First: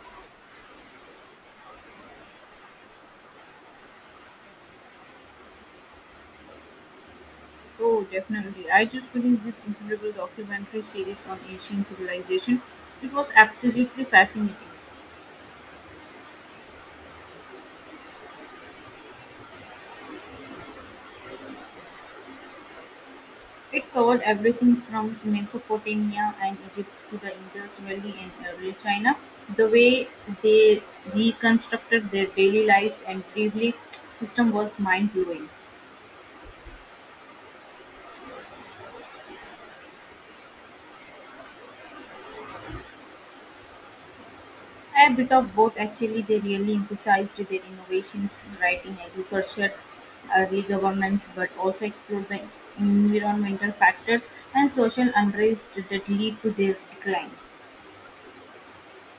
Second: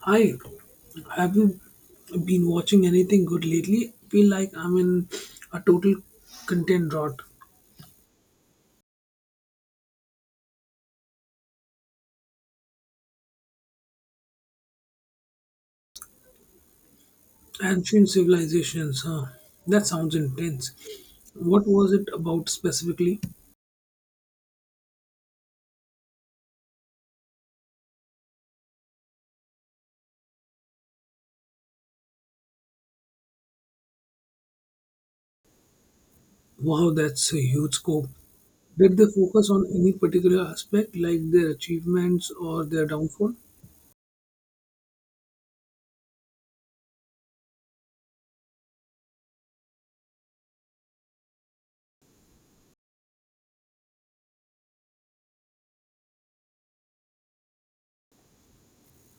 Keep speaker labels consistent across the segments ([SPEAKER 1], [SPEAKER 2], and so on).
[SPEAKER 1] Hi, have you been watching anything good lately? I feel like I'm in a total content rot.
[SPEAKER 2] Oh, definitely. I just finished this incredible documentary series on ancient civilization. It was absolutely fascinating.
[SPEAKER 1] Ancient civilizations, huh? That sounds intense. What was it about specifically?
[SPEAKER 2] It covered everything from Mesopotamia and Egypt to the Indus Valley in early China. The way they reconstructed their daily lives and bravely system was mind blowing.
[SPEAKER 1] Wow, that's a huge scope. Did they focus on any particular aspect, like their achievements or their downfall?
[SPEAKER 2] A bit of both actually, they really emphasized their innovations, writing agriculture, early governance, but also explored the environmental factors and social unrest that lead to their decline.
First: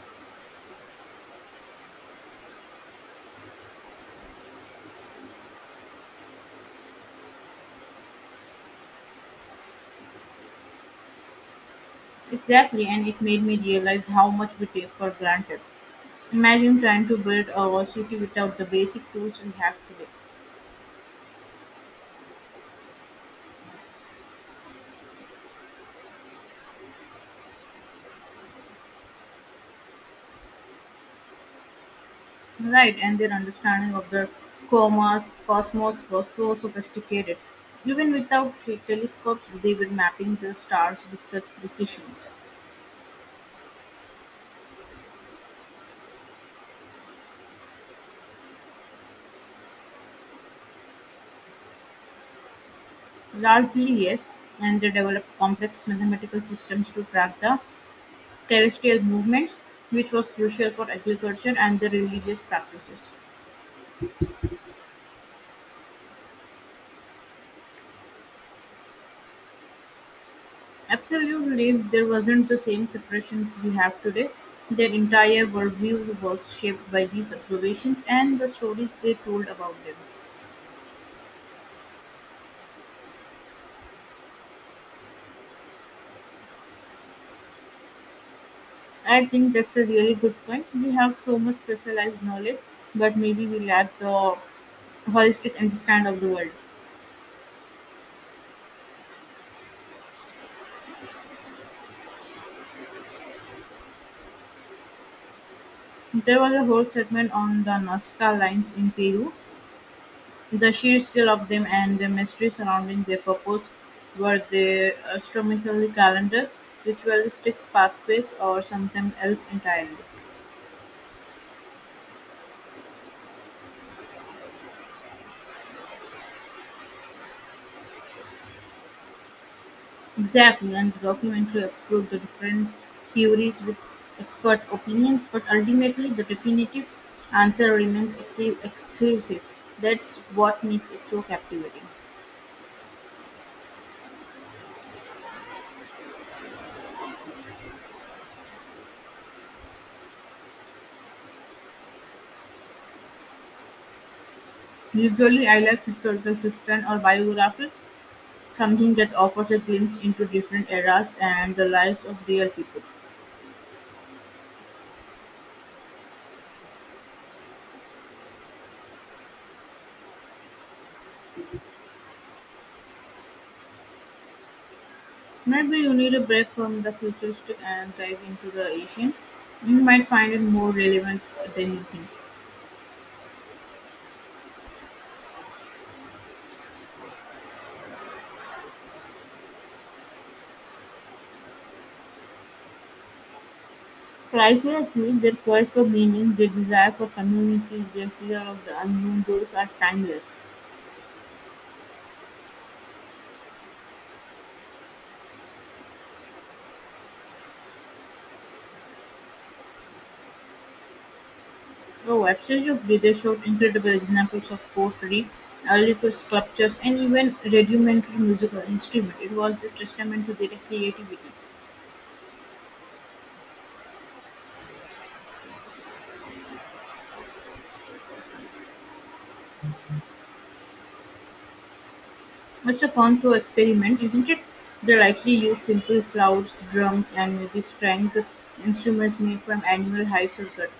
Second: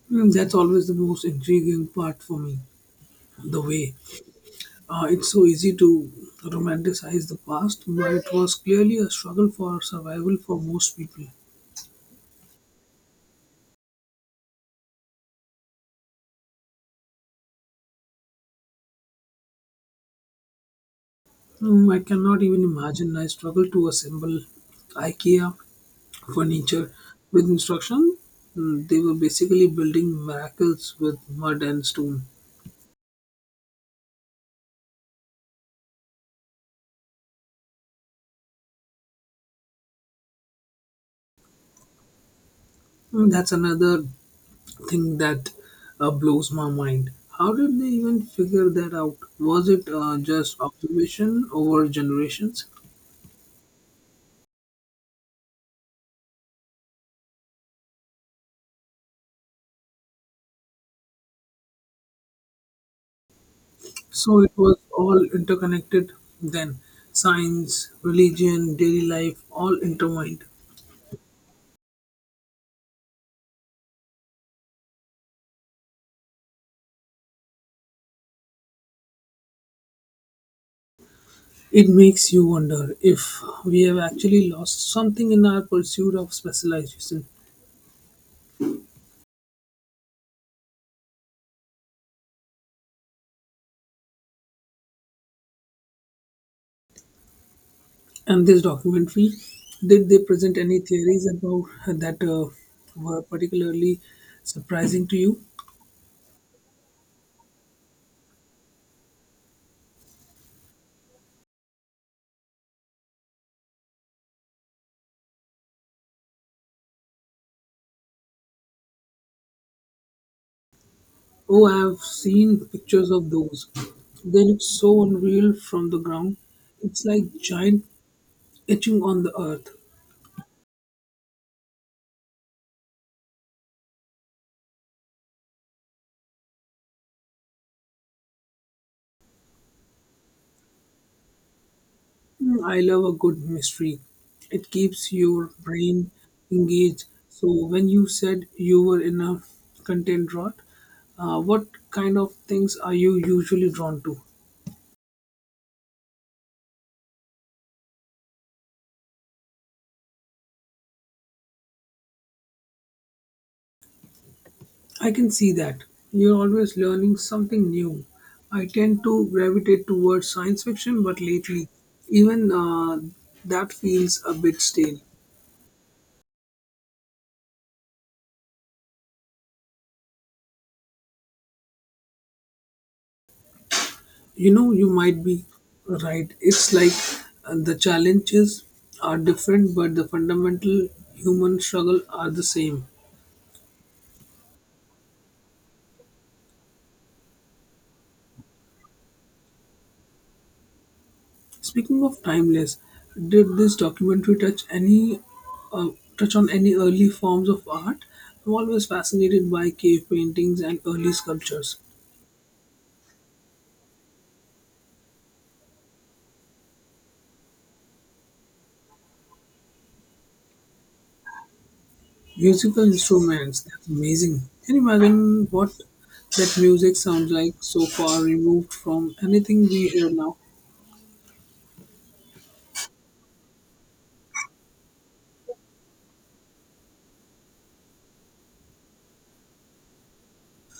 [SPEAKER 1] Hmm, that's always the most intriguing part for me. The way It's so easy to romanticize the past, but it was clearly a struggle for survival for most people.
[SPEAKER 2] Exactly, and it made me realize how much we take for granted. Imagine trying to build a city without the basic tools we have today.
[SPEAKER 1] Mm, I cannot even imagine. I struggle to assemble IKEA furniture with instruction. Mm. They were basically building miracles with mud and stone.
[SPEAKER 2] Right, and their understanding of the cosmos was so sophisticated. Even without telescopes, they were mapping the stars with such precision.
[SPEAKER 1] Mm, that's another thing that blows my mind. How did they even figure that out? Was it just observation over generations?
[SPEAKER 2] Largely, yes, and they developed complex mathematical systems to track the celestial movements, which was crucial for agriculture and the religious practices.
[SPEAKER 1] So it was all interconnected then. Science, religion, daily life, all intertwined.
[SPEAKER 2] Absolutely, there wasn't the same separations we have today. Their entire worldview was shaped by these observations and the stories they told about them.
[SPEAKER 1] It makes you wonder if we have actually lost something in our pursuit of specialization.
[SPEAKER 2] I think that's a really good point. We have so much specialized knowledge, but maybe we lack the holistic understand of the world.
[SPEAKER 1] And this documentary, did they present any theories about that were particularly surprising to you?
[SPEAKER 2] There was a whole segment on the Nazca lines in Peru. The sheer scale of them and the mystery surrounding their purpose were they astronomical calendars, ritualistic pathways, or something else entirely.
[SPEAKER 1] Oh, I have seen pictures of those. They look so unreal from the ground. It's like giant etching on the earth.
[SPEAKER 2] Exactly, and the documentary explored the different theories with expert opinions, but ultimately the definitive answer remains exclusive. That's what makes it so captivating.
[SPEAKER 1] Mm, I love a good mystery. It keeps your brain engaged. So, when you said you were in a content rut, what kind of things are you usually drawn to?
[SPEAKER 2] Usually, I like historical fiction or biography, something that offers a glimpse into different eras and the lives of real people.
[SPEAKER 1] I can see that. You're always learning something new. I tend to gravitate towards science fiction, but lately, even that feels a bit stale.
[SPEAKER 2] Maybe you need a break from the futuristic and dive into the Asian. You might find it more relevant than you think.
[SPEAKER 1] You know, you might be right. It's like the challenges are different, but the fundamental human struggle are the same.
[SPEAKER 2] Primarily, their quest for meaning, their desire for community, their fear of the unknown, those are timeless.
[SPEAKER 1] Speaking of timeless, did this documentary uh, touch on any early forms of art? I'm always fascinated by cave paintings and early sculptures.
[SPEAKER 2] The websites of Vida showed incredible examples of pottery, early sculptures, and even rudimentary musical instruments. It was a testament to their creativity.
[SPEAKER 1] Musical instruments, that's amazing. Can you imagine what that music sounds like so far removed from anything we hear now?
[SPEAKER 2] It's a fun to experiment, isn't it? They likely used simple flutes, drums, and maybe string instruments made from animal hides or gut.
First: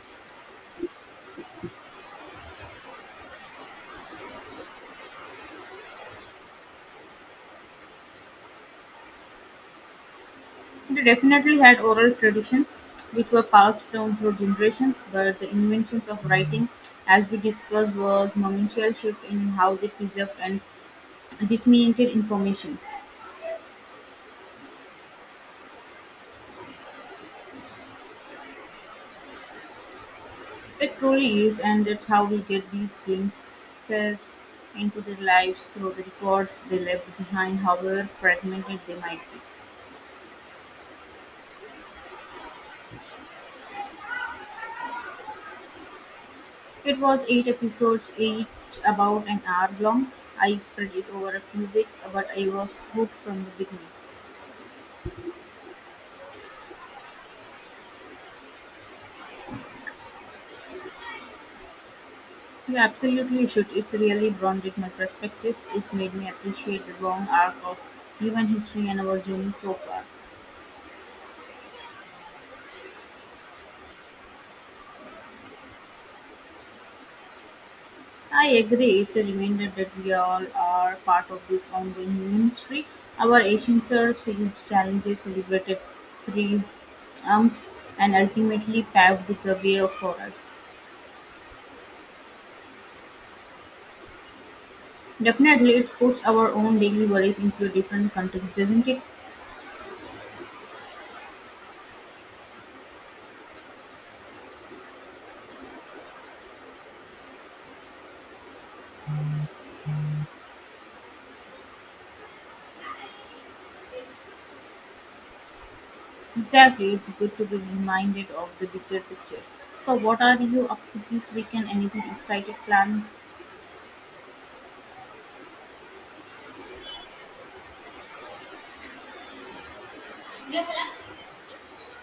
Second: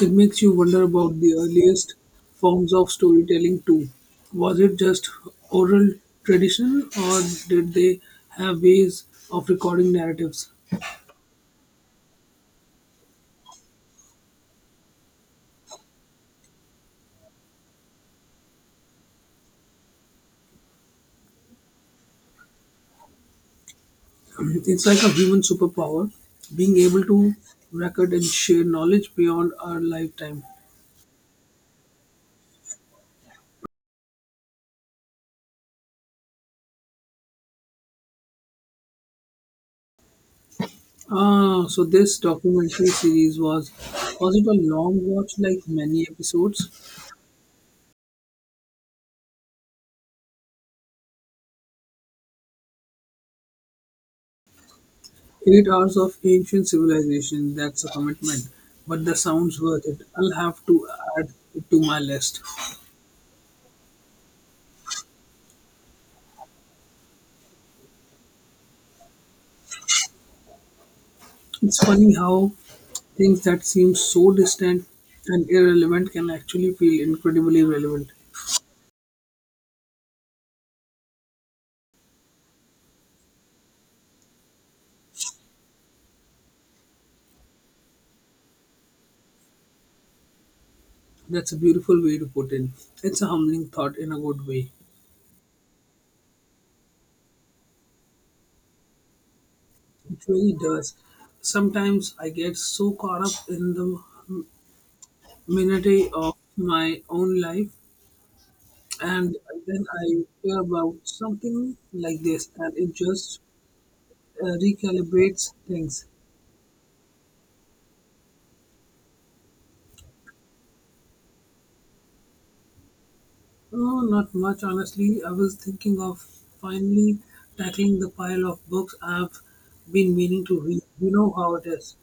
[SPEAKER 1] It makes you wonder about the earliest forms of storytelling too. Was it just oral tradition or did they have ways of recording narratives?
[SPEAKER 2] They definitely had oral traditions, which were passed down through generations, but the invention of writing, as we discussed, was monumental shift in how they preserved and disseminated information.
[SPEAKER 1] It's like a human superpower, being able to record and share knowledge beyond our lifetime.
[SPEAKER 2] It truly is, and that's how we get these glimpses into their lives through the records they left behind, however fragmented they might be.
[SPEAKER 1] Ah, so this documentary series was it a long watch like many episodes?
[SPEAKER 2] It was 8 episodes, each about an hour long. I spread it over a few weeks, but I was hooked from the beginning.
[SPEAKER 1] 8 hours of ancient civilization, that's a commitment, but the sound's worth it. I'll have to add it to my list.
[SPEAKER 2] You absolutely should. It's really broadened my perspectives. It's made me appreciate the long arc of human history and our journey so far.
[SPEAKER 1] It's funny how things that seem so distant and irrelevant can actually feel incredibly relevant.
[SPEAKER 2] I agree. It's a reminder that we all are part of this ongoing human history. Our ancients faced challenges, celebrated triumphs, and ultimately paved the way for us.
[SPEAKER 1] That's a beautiful way to put it. It's a humbling thought in a good way.
[SPEAKER 2] Definitely, it puts our own daily worries into a different context, doesn't it?
[SPEAKER 1] It really does. Sometimes I get so caught up in the minutiae of my own life, and then I hear about something like this, and it just recalibrates things.
[SPEAKER 2] Exactly, it's good to be reminded of the bigger picture. So, what are you up to this weekend? Anything excited planned?
[SPEAKER 1] Oh, not much, honestly. I was thinking of finally tackling the pile of books I've been meaning to read. You know how it is.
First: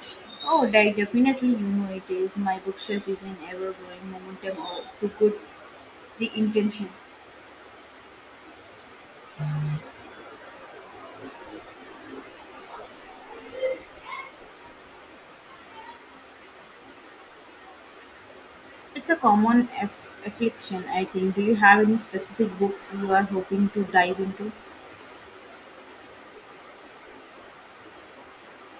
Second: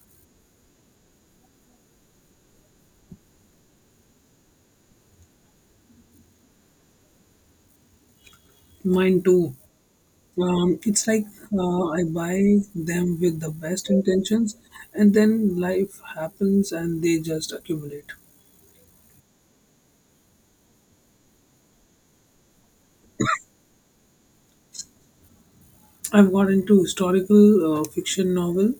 [SPEAKER 2] Oh, definitely, you know it is. My bookshelf is in ever-growing momentum of- to good the intentions.
[SPEAKER 1] Mine too. It's like I buy them with the best intentions, and then life happens and they just accumulate.
[SPEAKER 2] It's a common affliction, I think. Do you have any specific books you are hoping to dive into?
[SPEAKER 1] I've got into historical fiction novel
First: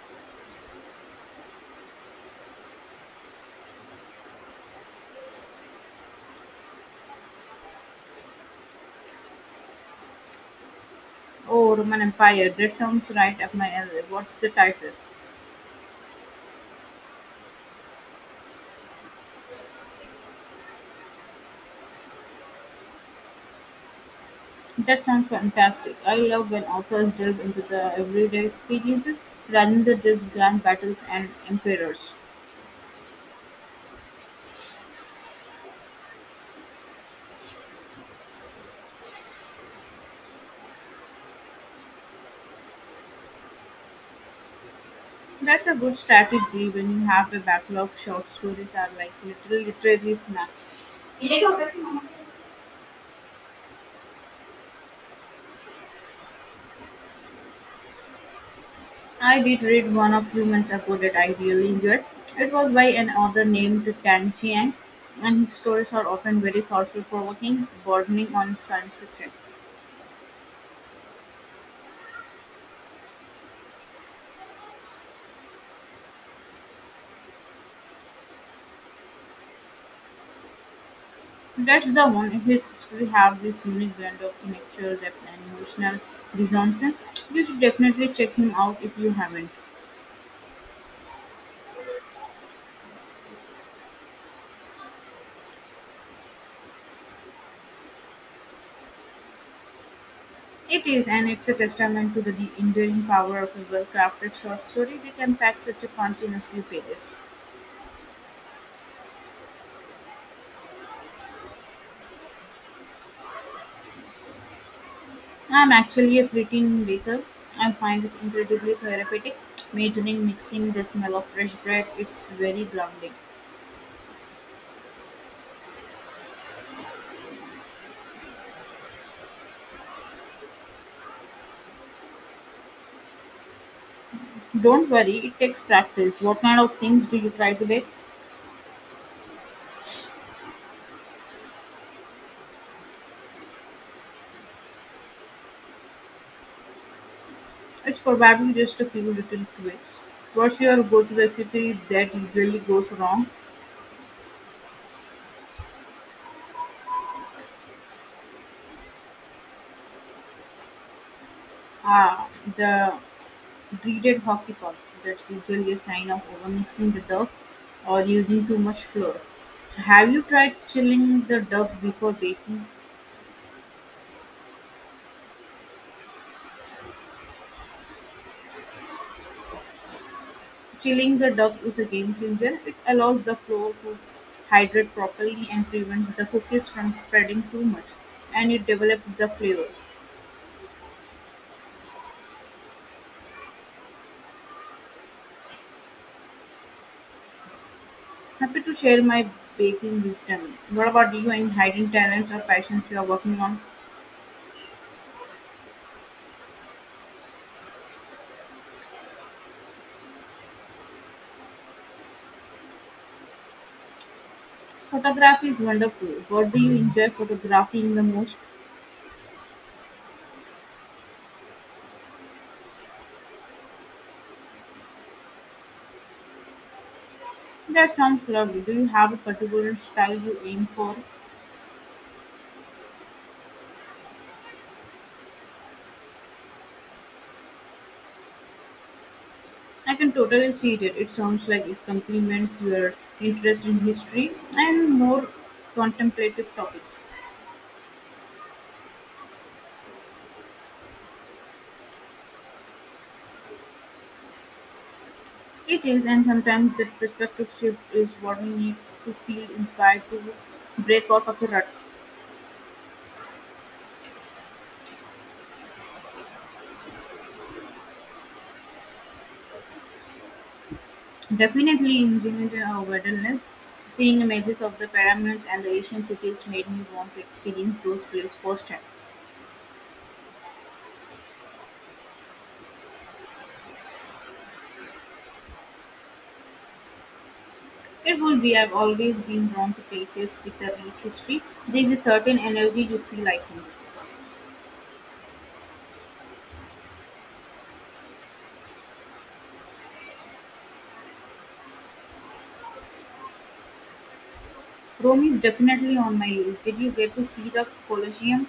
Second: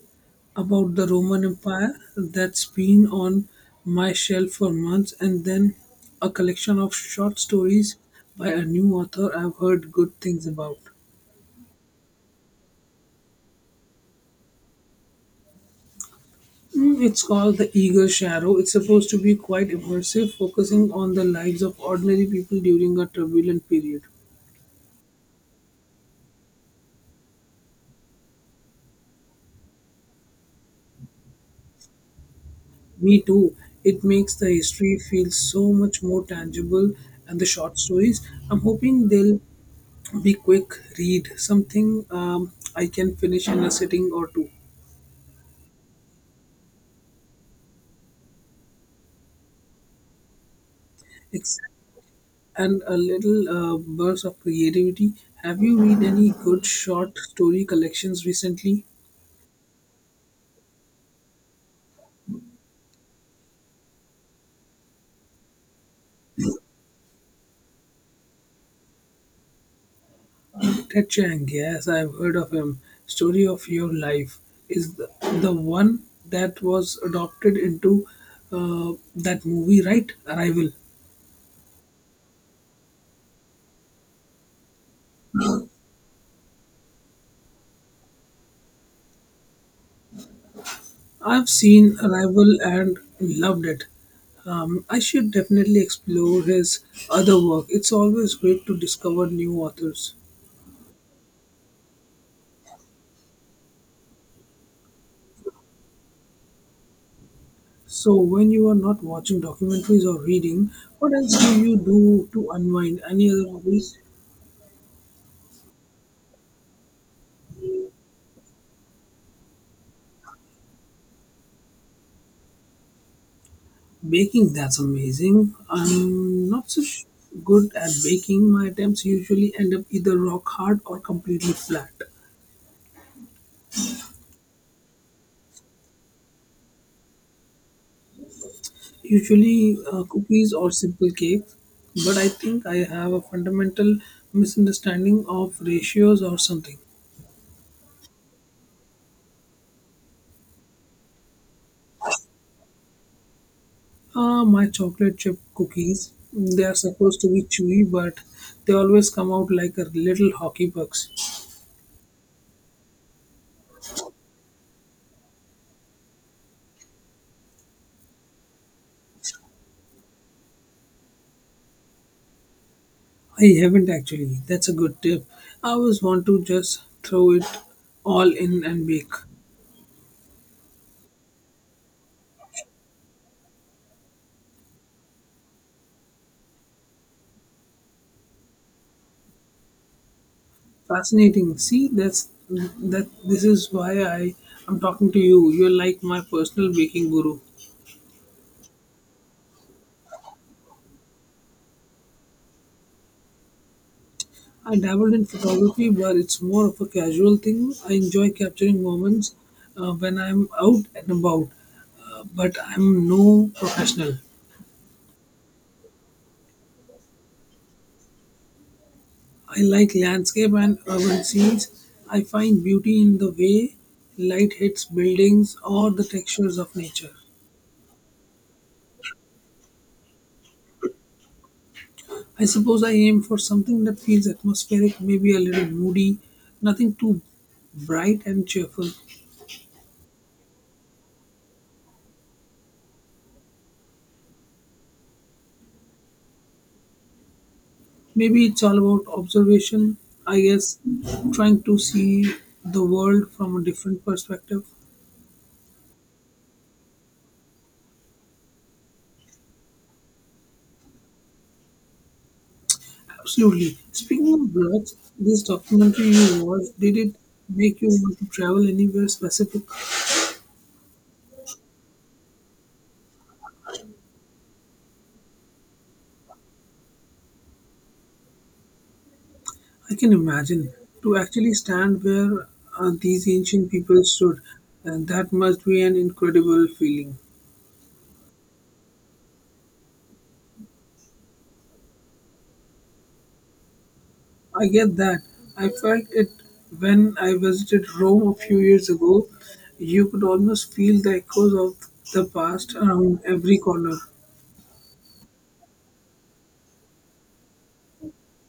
[SPEAKER 1] about the Roman Empire that's been on my shelf for months, and then a collection of short stories by a new author I've heard good things about.
[SPEAKER 2] Oh, Roman Empire. That sounds right up my alley. What's the title?
[SPEAKER 1] Mm, it's called The Eagle Shadow. It's supposed to be quite immersive, focusing on the lives of ordinary people during a turbulent period.
[SPEAKER 2] That sounds fantastic. I love when authors delve into the everyday experiences rather than just grand battles and emperors.
[SPEAKER 1] Me too. It makes the history feel so much more tangible and the short stories. I'm hoping they'll be quick, read something I can finish in a sitting or two.
[SPEAKER 2] That's a good strategy when you have a backlog. Short stories are like little literary snacks.
[SPEAKER 1] Ex- And a little burst of creativity. Have you read any good short story collections recently?
[SPEAKER 2] I did read one a few months ago that I really enjoyed. It was by an author named Tan Chiang, and his stories are often very thoughtful, provoking, bordering on science fiction.
[SPEAKER 1] Ted Chiang, yes, I've heard of him. Story of Your Life is the one that was adopted into that movie, right? Arrival.
[SPEAKER 2] That's the one. His story have this unique blend of intellectual depth and emotional resonance. You should definitely check him out if you haven't.
[SPEAKER 1] I've seen Arrival and loved it. I should definitely explore his other work. It's always great to discover new authors.
[SPEAKER 2] It is, and it's a testament to the enduring power of a well-crafted short story. They can pack such a punch in a few pages.
[SPEAKER 1] So, when you are not watching documentaries or reading, what else do you do to unwind? Any other hobbies?
[SPEAKER 2] I'm actually a preteen baker. I find it incredibly therapeutic. Measuring, mixing the smell of fresh bread, it's very grounding.
[SPEAKER 1] Baking, that's amazing. I'm not so sh- good at baking. My attempts usually end up either rock hard or completely flat.
[SPEAKER 2] Don't worry, it takes practice. What kind of things do you try to bake?
[SPEAKER 1] Usually cookies or simple cakes, but I think I have a fundamental misunderstanding of ratios or something.
[SPEAKER 2] It's probably just a few little tweaks. What's your go-to recipe that usually goes wrong?
[SPEAKER 1] My chocolate chip cookies, they are supposed to be chewy, but they always come out like a little hockey pucks.
[SPEAKER 2] Ah, the dreaded hockey puck. That's usually a sign of overmixing the dough or using too much flour. Have you tried chilling the dough before baking?
[SPEAKER 1] I haven't actually. That's a good tip. I always want to just throw it all in and bake.
[SPEAKER 2] Chilling the dough is a game changer. It allows the flour to hydrate properly and prevents the cookies from spreading too much, and it develops the flavor.
[SPEAKER 1] Fascinating. See, that's that. This is why I am talking to you. You're like my personal baking guru.
[SPEAKER 2] Happy to share my baking wisdom. What about you? Any hidden talents or passions you are working on?
[SPEAKER 1] I dabbled in photography, but it's more of a casual thing. I enjoy capturing moments when I'm out and about, but I'm no professional.
[SPEAKER 2] Photography is wonderful. What do you enjoy photographing the most?
[SPEAKER 1] I like landscape and urban scenes. I find beauty in the way light hits buildings or the textures of nature.
[SPEAKER 2] That sounds lovely. Do you have a particular style you aim for?
[SPEAKER 1] I suppose I aim for something that feels atmospheric, maybe a little moody, nothing too bright and cheerful.
[SPEAKER 2] I can totally see that. It sounds like it complements your interest in history and more contemplative topics.
[SPEAKER 1] Maybe it's all about observation, I guess, trying to see the world from a different perspective.
[SPEAKER 2] It is, and sometimes that perspective shift is what we need to feel inspired to break out of a rut.
[SPEAKER 1] Absolutely. Speaking of blogs, this documentary you watched, did it make you want to travel anywhere specific?
[SPEAKER 2] Definitely engineered wilderness. Seeing images of the pyramids and the ancient cities made me want to experience those places firsthand.
[SPEAKER 1] I can imagine. To actually stand where these ancient people stood, and that must be an incredible feeling.
[SPEAKER 2] Careful, we have always been drawn to places with a rich history. There is a certain energy you feel like home.
[SPEAKER 1] I get that. I felt it when I visited Rome a few years ago. You could almost feel the echoes of the past around every corner.
[SPEAKER 2] Rome is definitely on my list. Did you get to see the Colosseum?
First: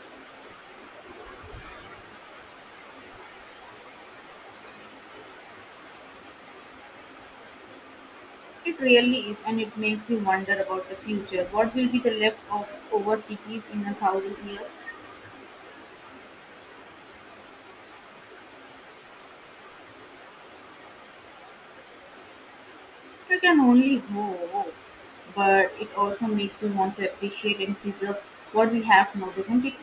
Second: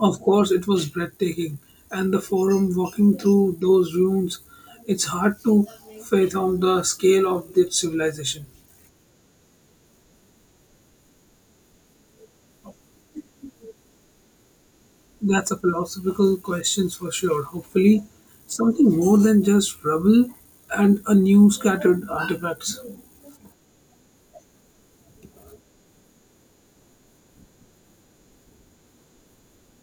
[SPEAKER 1] Of course, it was breathtaking, and the forum walking through those ruins, it's hard to fathom the scale of that civilization.
[SPEAKER 2] It really is, and it makes you wonder about the future. What will be the left of over cities in 1,000 years?
[SPEAKER 1] That's a philosophical question for sure. Hopefully, something more than just rubble and a new scattered artifacts.
[SPEAKER 2] I can only hope, but it also makes you want to appreciate and preserve what we have now, doesn't it?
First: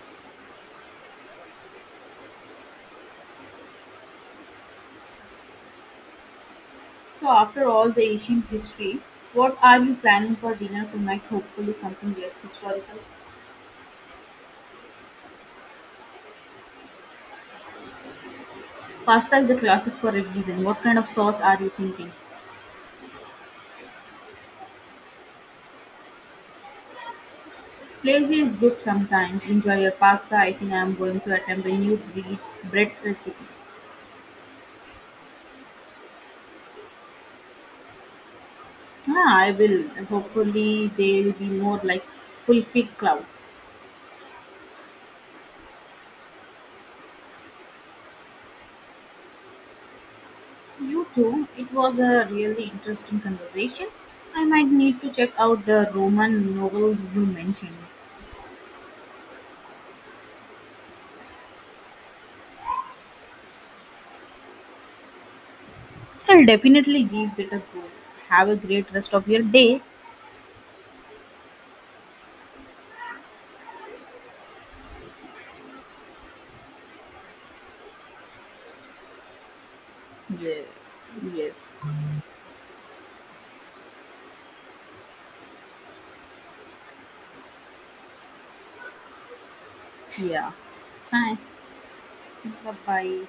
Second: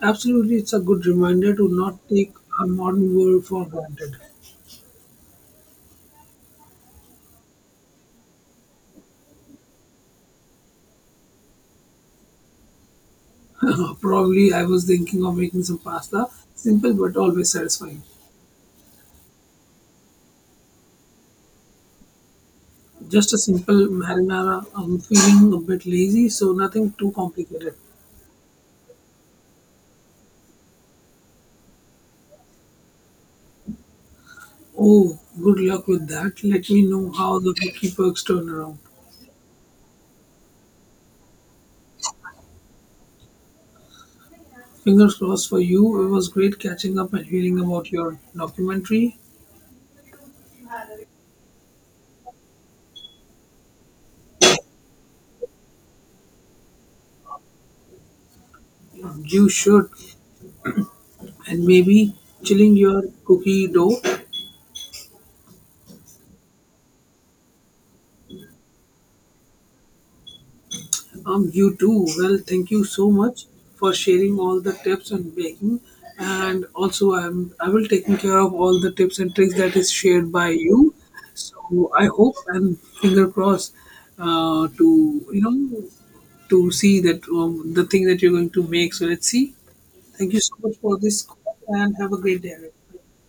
[SPEAKER 1] Absolutely, it's a good reminder to not take our modern world for granted.
[SPEAKER 2] So, after all the ancient history, what are you planning for dinner tonight? Hopefully, something less historical.
[SPEAKER 1] Probably I was thinking of making some pasta, simple but always satisfying.
[SPEAKER 2] Pasta is a classic for a reason. What kind of sauce are you thinking?
[SPEAKER 1] Just a simple marinara. I'm feeling a bit lazy, so nothing too complicated.
[SPEAKER 2] Lazy is good sometimes. Enjoy your pasta. I think I am going to attempt a new breed, bread recipe.
[SPEAKER 1] Oh, good luck with that. Let me know how the Vicky Perks turn around.
[SPEAKER 2] Ah, I will. Hopefully, they'll be more like full fig clouds.
[SPEAKER 1] Fingers crossed for you. It was great catching up and hearing about your documentary.
[SPEAKER 2] You too. It was a really interesting conversation. I might need to check out the Roman novel you mentioned.
[SPEAKER 1] You should, and maybe chilling your cookie dough.
[SPEAKER 2] I'll definitely give it a go. Have a great rest of your day.
[SPEAKER 1] You too. Well, thank you so much for sharing all the tips and making. And also, I will taking care of all the tips and tricks that is shared by
[SPEAKER 2] Yeah.
[SPEAKER 1] you.
[SPEAKER 2] Yes.
[SPEAKER 1] So I hope and finger crossed to to see that the thing that you're going to make. So let's see. Thank you
[SPEAKER 2] Yeah.
[SPEAKER 1] so much for this
[SPEAKER 2] Bye.
[SPEAKER 1] call and have a great
[SPEAKER 2] Bye
[SPEAKER 1] day.
[SPEAKER 2] bye.